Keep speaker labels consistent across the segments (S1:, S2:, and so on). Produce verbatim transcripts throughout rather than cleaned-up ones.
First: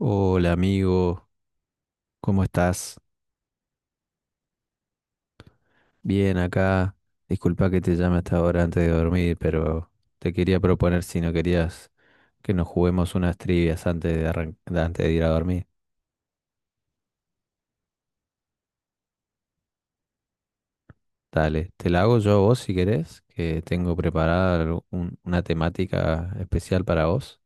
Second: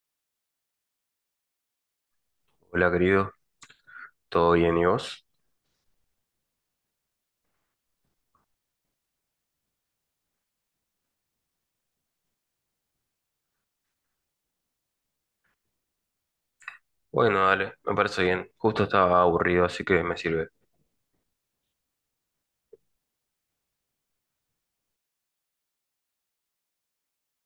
S1: Hola amigo, ¿cómo
S2: Hola
S1: estás?
S2: querido, ¿todo bien y vos?
S1: Bien acá. Disculpa que te llame hasta ahora antes de dormir, pero te quería proponer si no querías que nos juguemos unas trivias antes de arran- de antes de ir a dormir.
S2: Bueno, dale, me parece bien. Justo estaba aburrido, así que me sirve.
S1: Dale, te la hago yo a vos si querés, que tengo preparada algo- un- una temática especial para vos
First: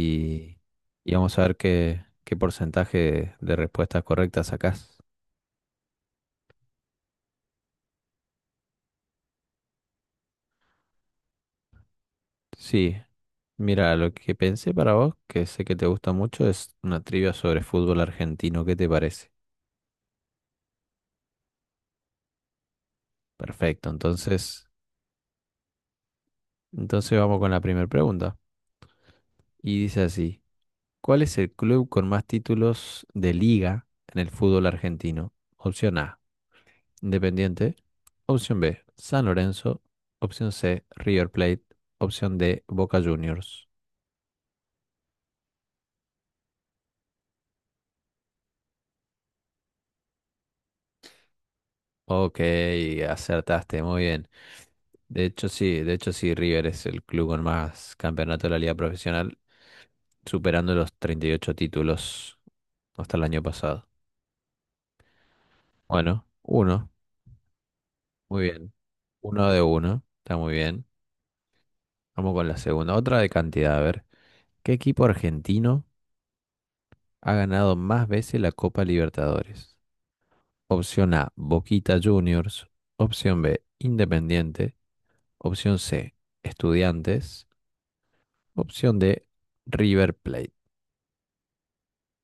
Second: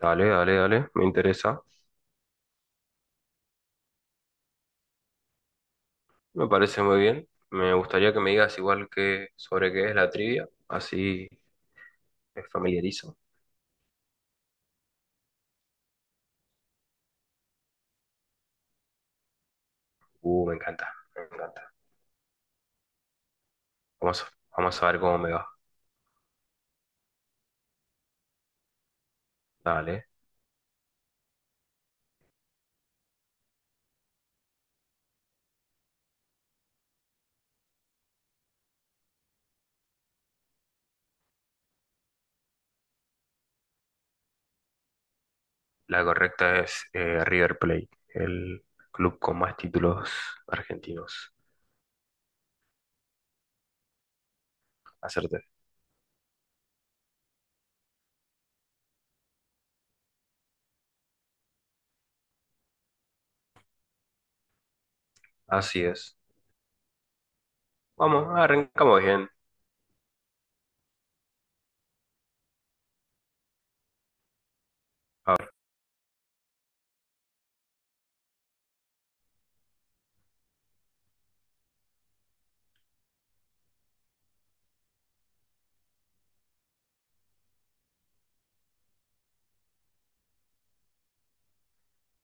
S2: Dale, dale, dale, me
S1: y vamos a ver
S2: interesa.
S1: qué, qué porcentaje de respuestas correctas sacás.
S2: Me parece muy bien. Me gustaría que me digas igual que sobre qué es la trivia, así me
S1: Sí,
S2: familiarizo.
S1: mira, lo que pensé para vos, que sé que te gusta mucho, es una trivia sobre fútbol argentino. ¿Qué te parece?
S2: Uh, me encanta, me encanta.
S1: Perfecto,
S2: Vamos,
S1: entonces,
S2: vamos a ver cómo me va.
S1: entonces vamos con la primera pregunta. Y dice
S2: Dale.
S1: así, ¿cuál es el club con más títulos de liga en el fútbol argentino? Opción A, Independiente. Opción B, San Lorenzo. Opción C, River Plate. Opción D, Boca Juniors.
S2: La correcta es eh, River Plate, el club con más títulos argentinos.
S1: Ok, acertaste, muy bien. De
S2: Acerté.
S1: hecho, sí, de hecho, sí, River es el club con más campeonatos de la liga profesional, superando los treinta y ocho títulos hasta el año pasado.
S2: Así es.
S1: Bueno, uno,
S2: Vamos,
S1: muy bien.
S2: arrancamos bien.
S1: Uno de uno, está muy bien. Vamos con la segunda. Otra de cantidad, a ver. ¿Qué equipo argentino ha ganado más veces la Copa Libertadores? Opción A, Boquita Juniors. Opción B, Independiente. Opción C, Estudiantes. Opción D, River Plate.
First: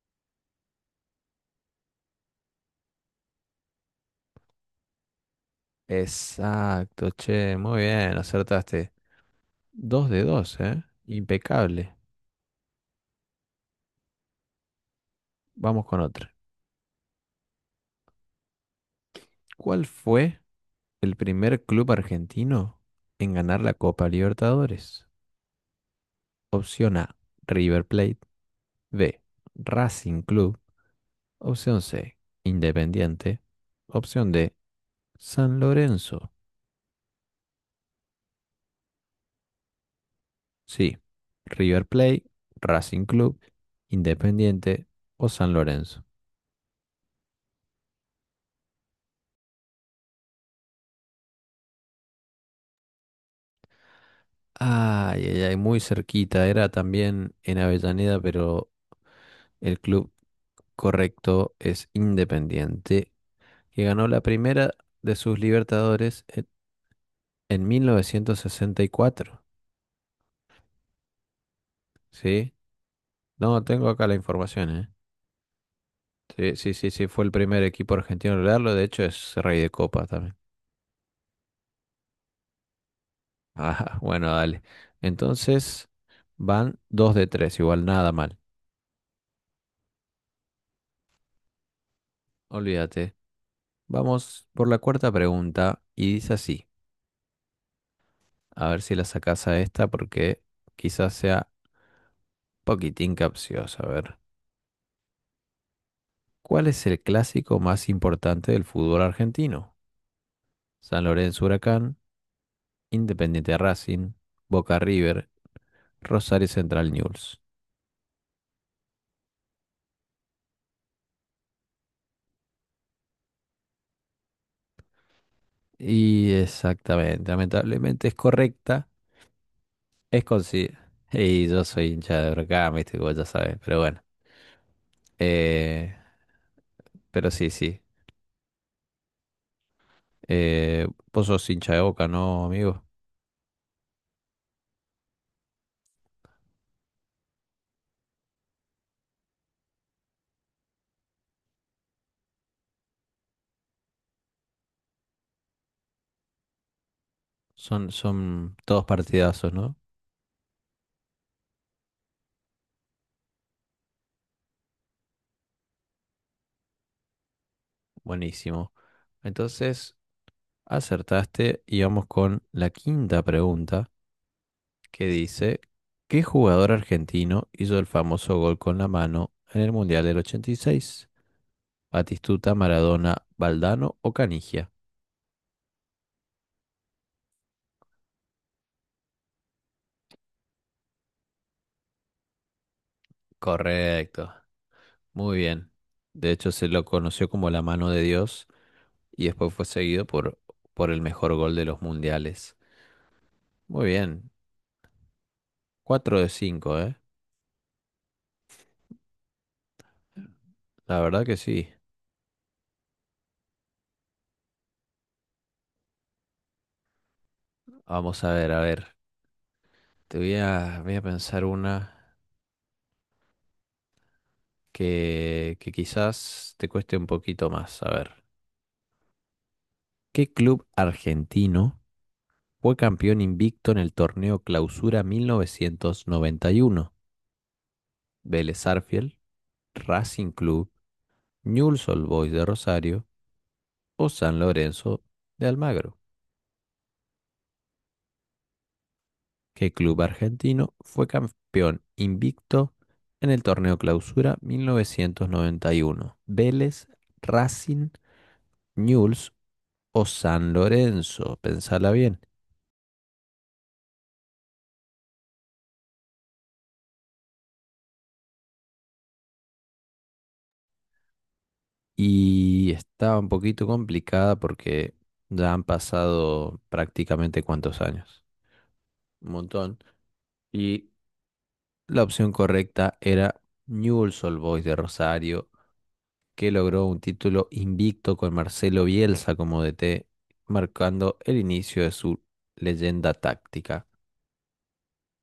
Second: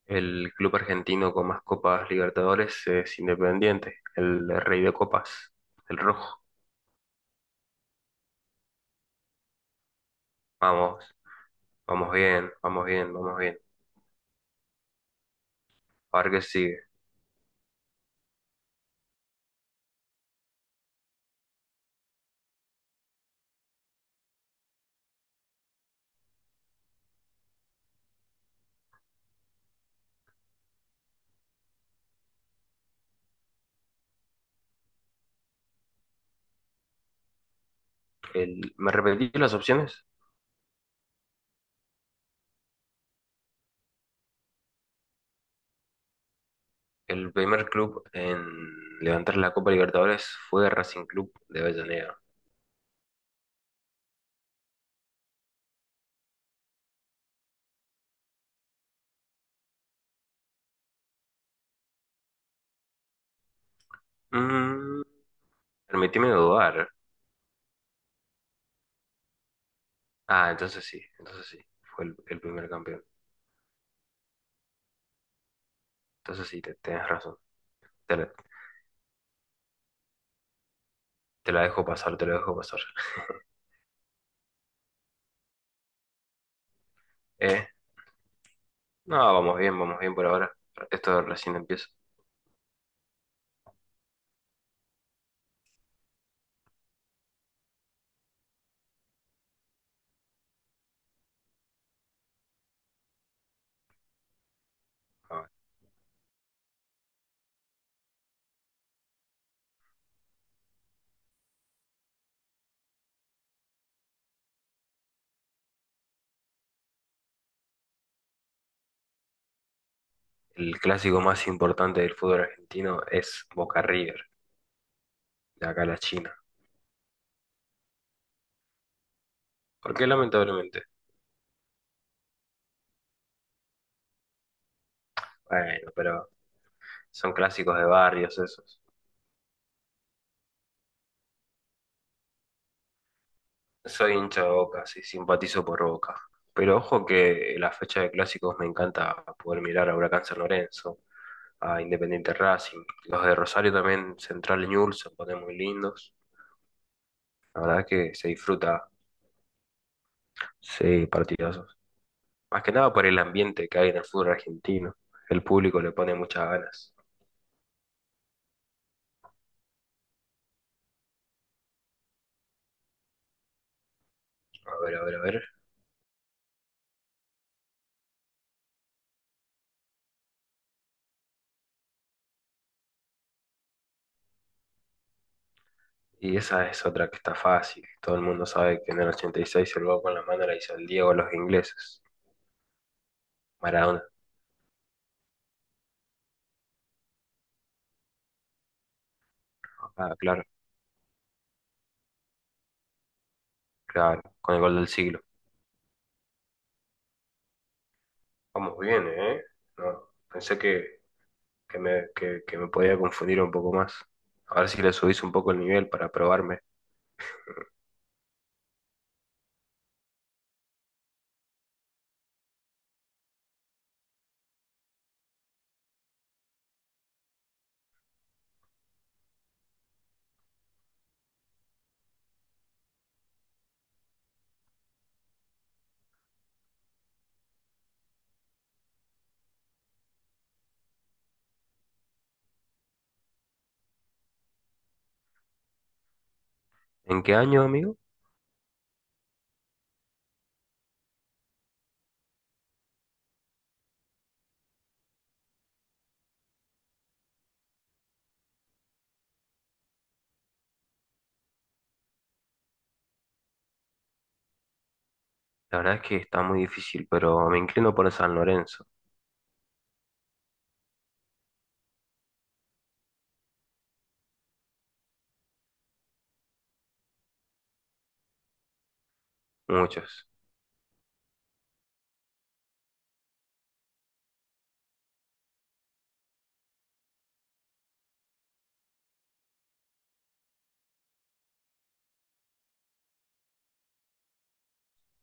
S2: El club argentino con más Copas Libertadores es Independiente, el rey de copas, el rojo.
S1: Exacto, che, muy bien, acertaste. Dos de dos, ¿eh?
S2: Vamos,
S1: Impecable.
S2: vamos bien, vamos bien, vamos bien.
S1: Vamos con
S2: A ver
S1: otra.
S2: qué sigue.
S1: ¿Cuál fue el primer club argentino en ganar la Copa Libertadores? Opción A, River Plate. B, Racing Club. Opción C, Independiente. Opción D, San Lorenzo.
S2: El, ¿me repetí las opciones?
S1: Sí, River Plate, Racing Club, Independiente o San Lorenzo.
S2: El primer club en levantar la Copa Libertadores fue Racing Club de Avellaneda.
S1: Ay, ay, ay, muy cerquita. Era también en Avellaneda, pero el club correcto es Independiente, que ganó la primera
S2: Mm,
S1: de sus Libertadores
S2: permitime
S1: en,
S2: dudar.
S1: en mil novecientos sesenta y cuatro.
S2: Ah, entonces sí, entonces sí, fue el, el
S1: ¿Sí?
S2: primer campeón.
S1: No, tengo acá la información, ¿eh?
S2: Entonces
S1: Sí,
S2: sí,
S1: sí,
S2: te,
S1: sí, sí,
S2: tenés
S1: fue el
S2: razón.
S1: primer equipo
S2: Te, la
S1: argentino en lograrlo. De hecho, es rey de copa también.
S2: Te la dejo pasar, te la dejo pasar.
S1: Ah, bueno, dale. Entonces, van dos de tres,
S2: Eh,
S1: igual nada mal.
S2: no, vamos bien, vamos bien por ahora. Esto recién empieza.
S1: Olvídate. Vamos por la cuarta pregunta y dice así. A ver si la sacás a esta porque quizás sea poquitín capciosa. A ver,
S2: Ah,
S1: ¿cuál es el clásico más importante del fútbol argentino? San Lorenzo Huracán, Independiente Racing, Boca River, Rosario Central News.
S2: el clásico más importante del fútbol argentino es Boca River, de acá a la
S1: Y
S2: China.
S1: exactamente, lamentablemente es correcta,
S2: ¿Por qué
S1: es consi-
S2: lamentablemente?
S1: y yo soy hincha de Huracán, viste, como ya sabes, pero bueno.
S2: Bueno,
S1: Eh,
S2: pero
S1: pero
S2: son
S1: sí,
S2: clásicos
S1: sí.
S2: de barrios esos.
S1: Eh, vos sos hincha de Boca, ¿no, amigo?
S2: Soy hincha de Boca, sí, simpatizo por Boca. Pero ojo que en la fecha de clásicos me encanta poder mirar a Huracán San Lorenzo, a Independiente Racing, los de Rosario también, Central y Newell's se ponen muy lindos. La verdad
S1: Son,
S2: que se
S1: son todos
S2: disfruta,
S1: partidazos, ¿no?
S2: sí, partidazos. Más que nada por el ambiente que hay en el fútbol argentino. El público le pone muchas ganas.
S1: Buenísimo. Entonces, acertaste y vamos con la quinta pregunta
S2: A ver, a
S1: que
S2: ver, a ver.
S1: dice, ¿qué jugador argentino hizo el famoso gol con la mano en el Mundial del ochenta y seis? ¿Batistuta, Maradona, Valdano o Canigia?
S2: Y esa es otra que está fácil. Todo el mundo sabe que en el ochenta y seis el gol con la mano la hizo el Diego a los ingleses. Maradona.
S1: Correcto. Muy bien. De hecho, se lo conoció como la mano de Dios y después fue seguido
S2: Ah,
S1: por,
S2: claro,
S1: por el mejor gol de los mundiales. Muy
S2: claro.
S1: bien.
S2: Con el gol del siglo.
S1: Cuatro de cinco, ¿eh?
S2: Vamos bien, ¿eh? No, pensé
S1: La
S2: que,
S1: verdad que sí.
S2: que me, que, que me podía confundir un poco más. A ver si le subís un poco el nivel para probarme.
S1: Vamos a ver, a ver. Te voy a, voy a pensar una que, que quizás te cueste un poquito más. A ver, ¿qué club argentino fue campeón invicto en el torneo Clausura mil novecientos noventa y uno? ¿Vélez Arfiel, Racing Club, Newell's Old Boys de Rosario o San Lorenzo de Almagro?
S2: ¿En qué año, amigo?
S1: ¿Qué club argentino fue campeón invicto en el torneo Clausura mil novecientos noventa y uno? ¿Vélez, Racing, Newell's o San Lorenzo, pensala bien.
S2: La verdad es que está muy difícil, pero me inclino por el San Lorenzo.
S1: Y estaba un poquito complicada porque ya han pasado prácticamente cuántos años, un montón.
S2: Muchos.
S1: Y la opción correcta era Newell's Old Boys de Rosario, que logró un título invicto con Marcelo Bielsa como D T, marcando el inicio de su leyenda táctica.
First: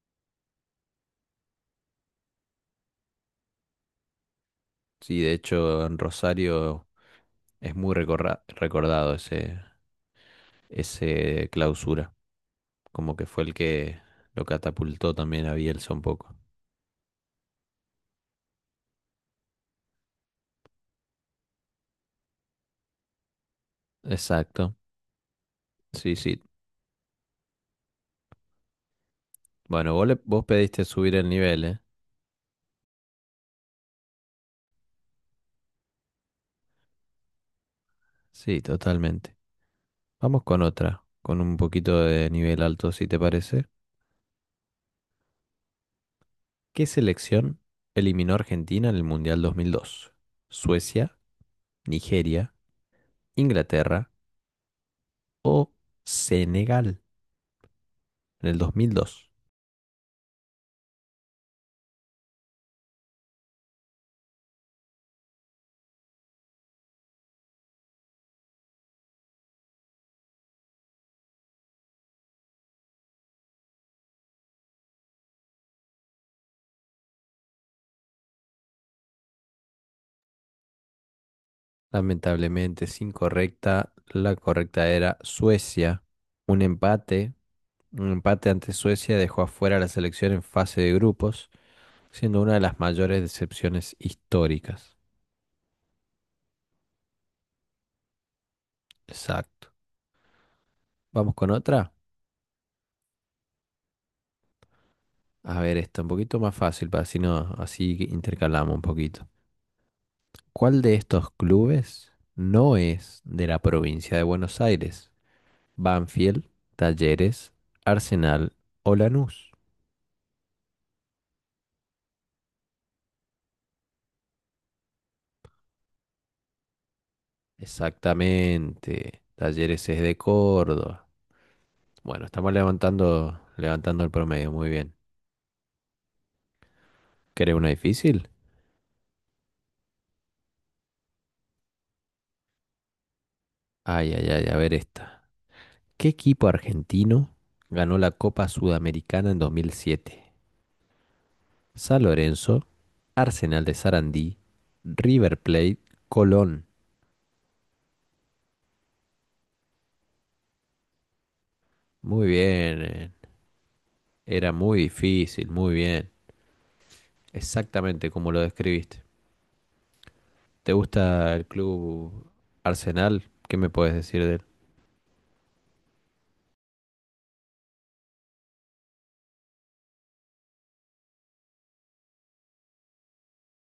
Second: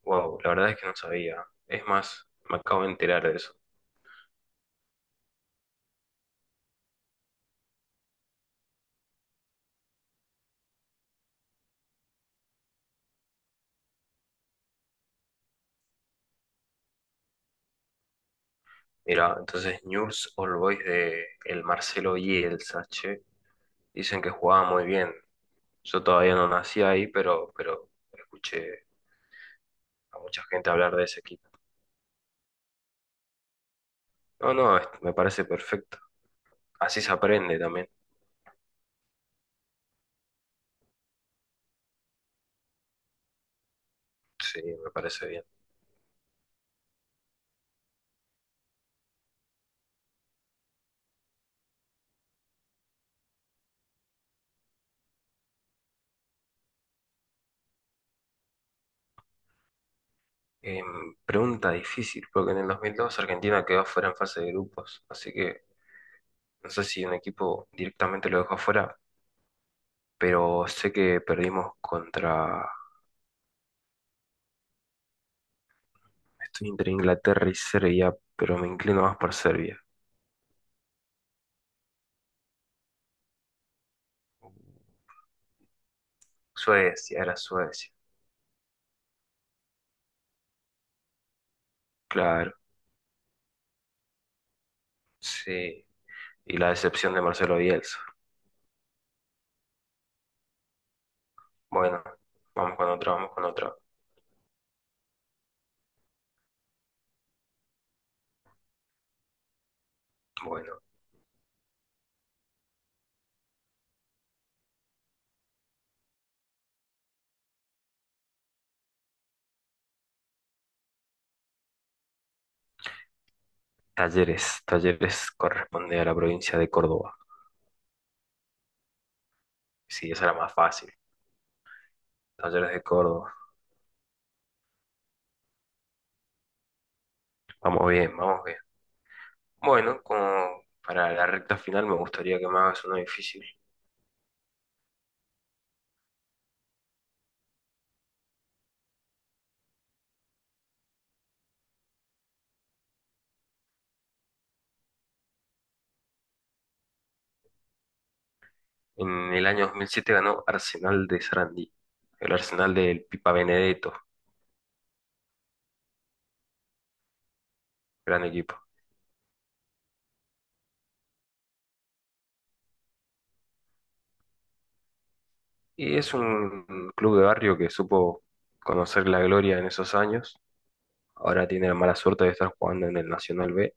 S2: Wow, la verdad es que no sabía. Es más, me acabo de enterar de eso.
S1: Sí, de hecho, en Rosario es muy recorra- recordado ese, ese clausura. Como que fue el que lo catapultó también a Bielsa un poco.
S2: Mira, entonces Newell's Old Boys de el Marcelo Bielsa, che, dicen que jugaba
S1: Exacto.
S2: muy bien. Yo
S1: Sí,
S2: todavía
S1: sí.
S2: no nací ahí, pero, pero escuché
S1: Bueno, vos, le-
S2: a mucha
S1: vos
S2: gente
S1: pediste
S2: hablar de
S1: subir
S2: ese
S1: el
S2: equipo.
S1: nivel, ¿eh?
S2: No, no, es- me parece perfecto. Así se aprende también.
S1: Sí, totalmente. Vamos con otra, con un poquito de nivel alto, si te parece.
S2: Sí, me parece bien.
S1: ¿Qué selección eliminó a Argentina en el Mundial dos mil dos? ¿Suecia, Nigeria, Inglaterra o Senegal? En el dos mil dos.
S2: Em, pregunta difícil, porque en el dos mil dos Argentina quedó fuera en fase de grupos, así que no sé si un equipo directamente lo dejó fuera, pero sé que perdimos contra... Estoy entre Inglaterra y Serbia, pero me inclino más por Serbia.
S1: Lamentablemente sin correcta, la correcta era Suecia. Un
S2: Suecia,
S1: empate,
S2: era Suecia.
S1: un empate ante Suecia dejó afuera a la selección en fase de grupos, siendo
S2: Claro.
S1: una de las mayores decepciones históricas.
S2: Sí. Y la decepción de Marcelo Bielsa.
S1: Exacto. Vamos con otra.
S2: Bueno, vamos con otra, vamos con otra.
S1: A ver, esta un poquito más fácil, para así no, así que intercalamos un poquito. ¿Cuál
S2: Bueno,
S1: de estos clubes no es de la provincia de Buenos Aires? Banfield, Talleres, Arsenal o Lanús.
S2: Talleres. Talleres corresponde a la provincia de Córdoba.
S1: Exactamente. Talleres es
S2: Sí,
S1: de
S2: esa era más fácil.
S1: Córdoba. Bueno, estamos
S2: Talleres de Córdoba.
S1: levantando, levantando el promedio, muy bien. ¿Querés una
S2: Vamos bien,
S1: difícil?
S2: vamos bien. Bueno, como para la recta final me gustaría que me hagas uno difícil.
S1: Ay, ay, ay, a ver esta. ¿Qué equipo argentino ganó la Copa Sudamericana en dos mil siete? San Lorenzo, Arsenal de Sarandí, River Plate, Colón.
S2: En el año dos mil siete ganó Arsenal de Sarandí.
S1: Muy
S2: El Arsenal del
S1: bien.
S2: Pipa Benedetto.
S1: Era muy difícil, muy bien. Exactamente
S2: Gran
S1: como lo
S2: equipo.
S1: describiste. ¿Te gusta el club Arsenal? ¿Qué me puedes decir?
S2: Y es un club de barrio que supo conocer la gloria en esos años. Ahora tiene la mala suerte de estar jugando en el Nacional B.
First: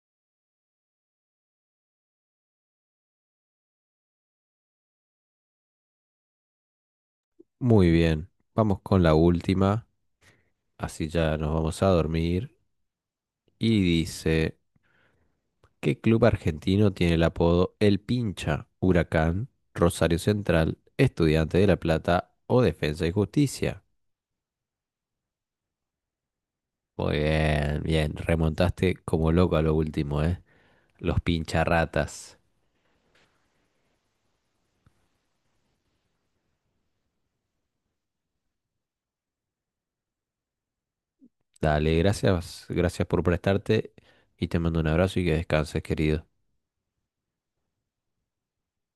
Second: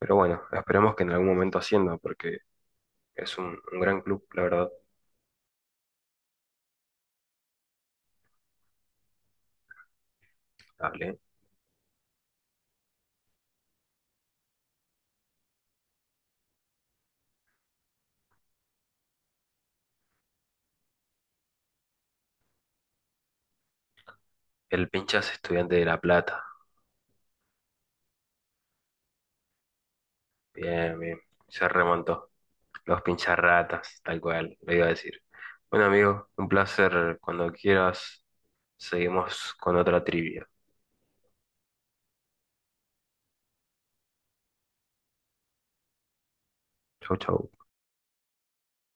S2: Pero bueno, esperemos que en algún momento ascienda porque es un, un gran club, la verdad.
S1: Muy bien, vamos con la última, así
S2: Hablé.
S1: ya nos vamos a dormir. Y dice, ¿qué club argentino tiene el apodo El Pincha? Huracán, Rosario Central, Estudiante de La Plata o Defensa y Justicia.
S2: El Pinchas Estudiante de La Plata.
S1: Muy bien, bien, remontaste como loco a lo último, ¿eh?
S2: Bien, bien.
S1: Los
S2: Se remontó.
S1: pincharratas.
S2: Los Pincharratas, tal cual, lo iba a decir. Bueno, amigo, un placer. Cuando quieras, seguimos con otra trivia.
S1: Dale, gracias, gracias por prestarte y te mando un abrazo y que descanses, querido.
S2: Chau, chau.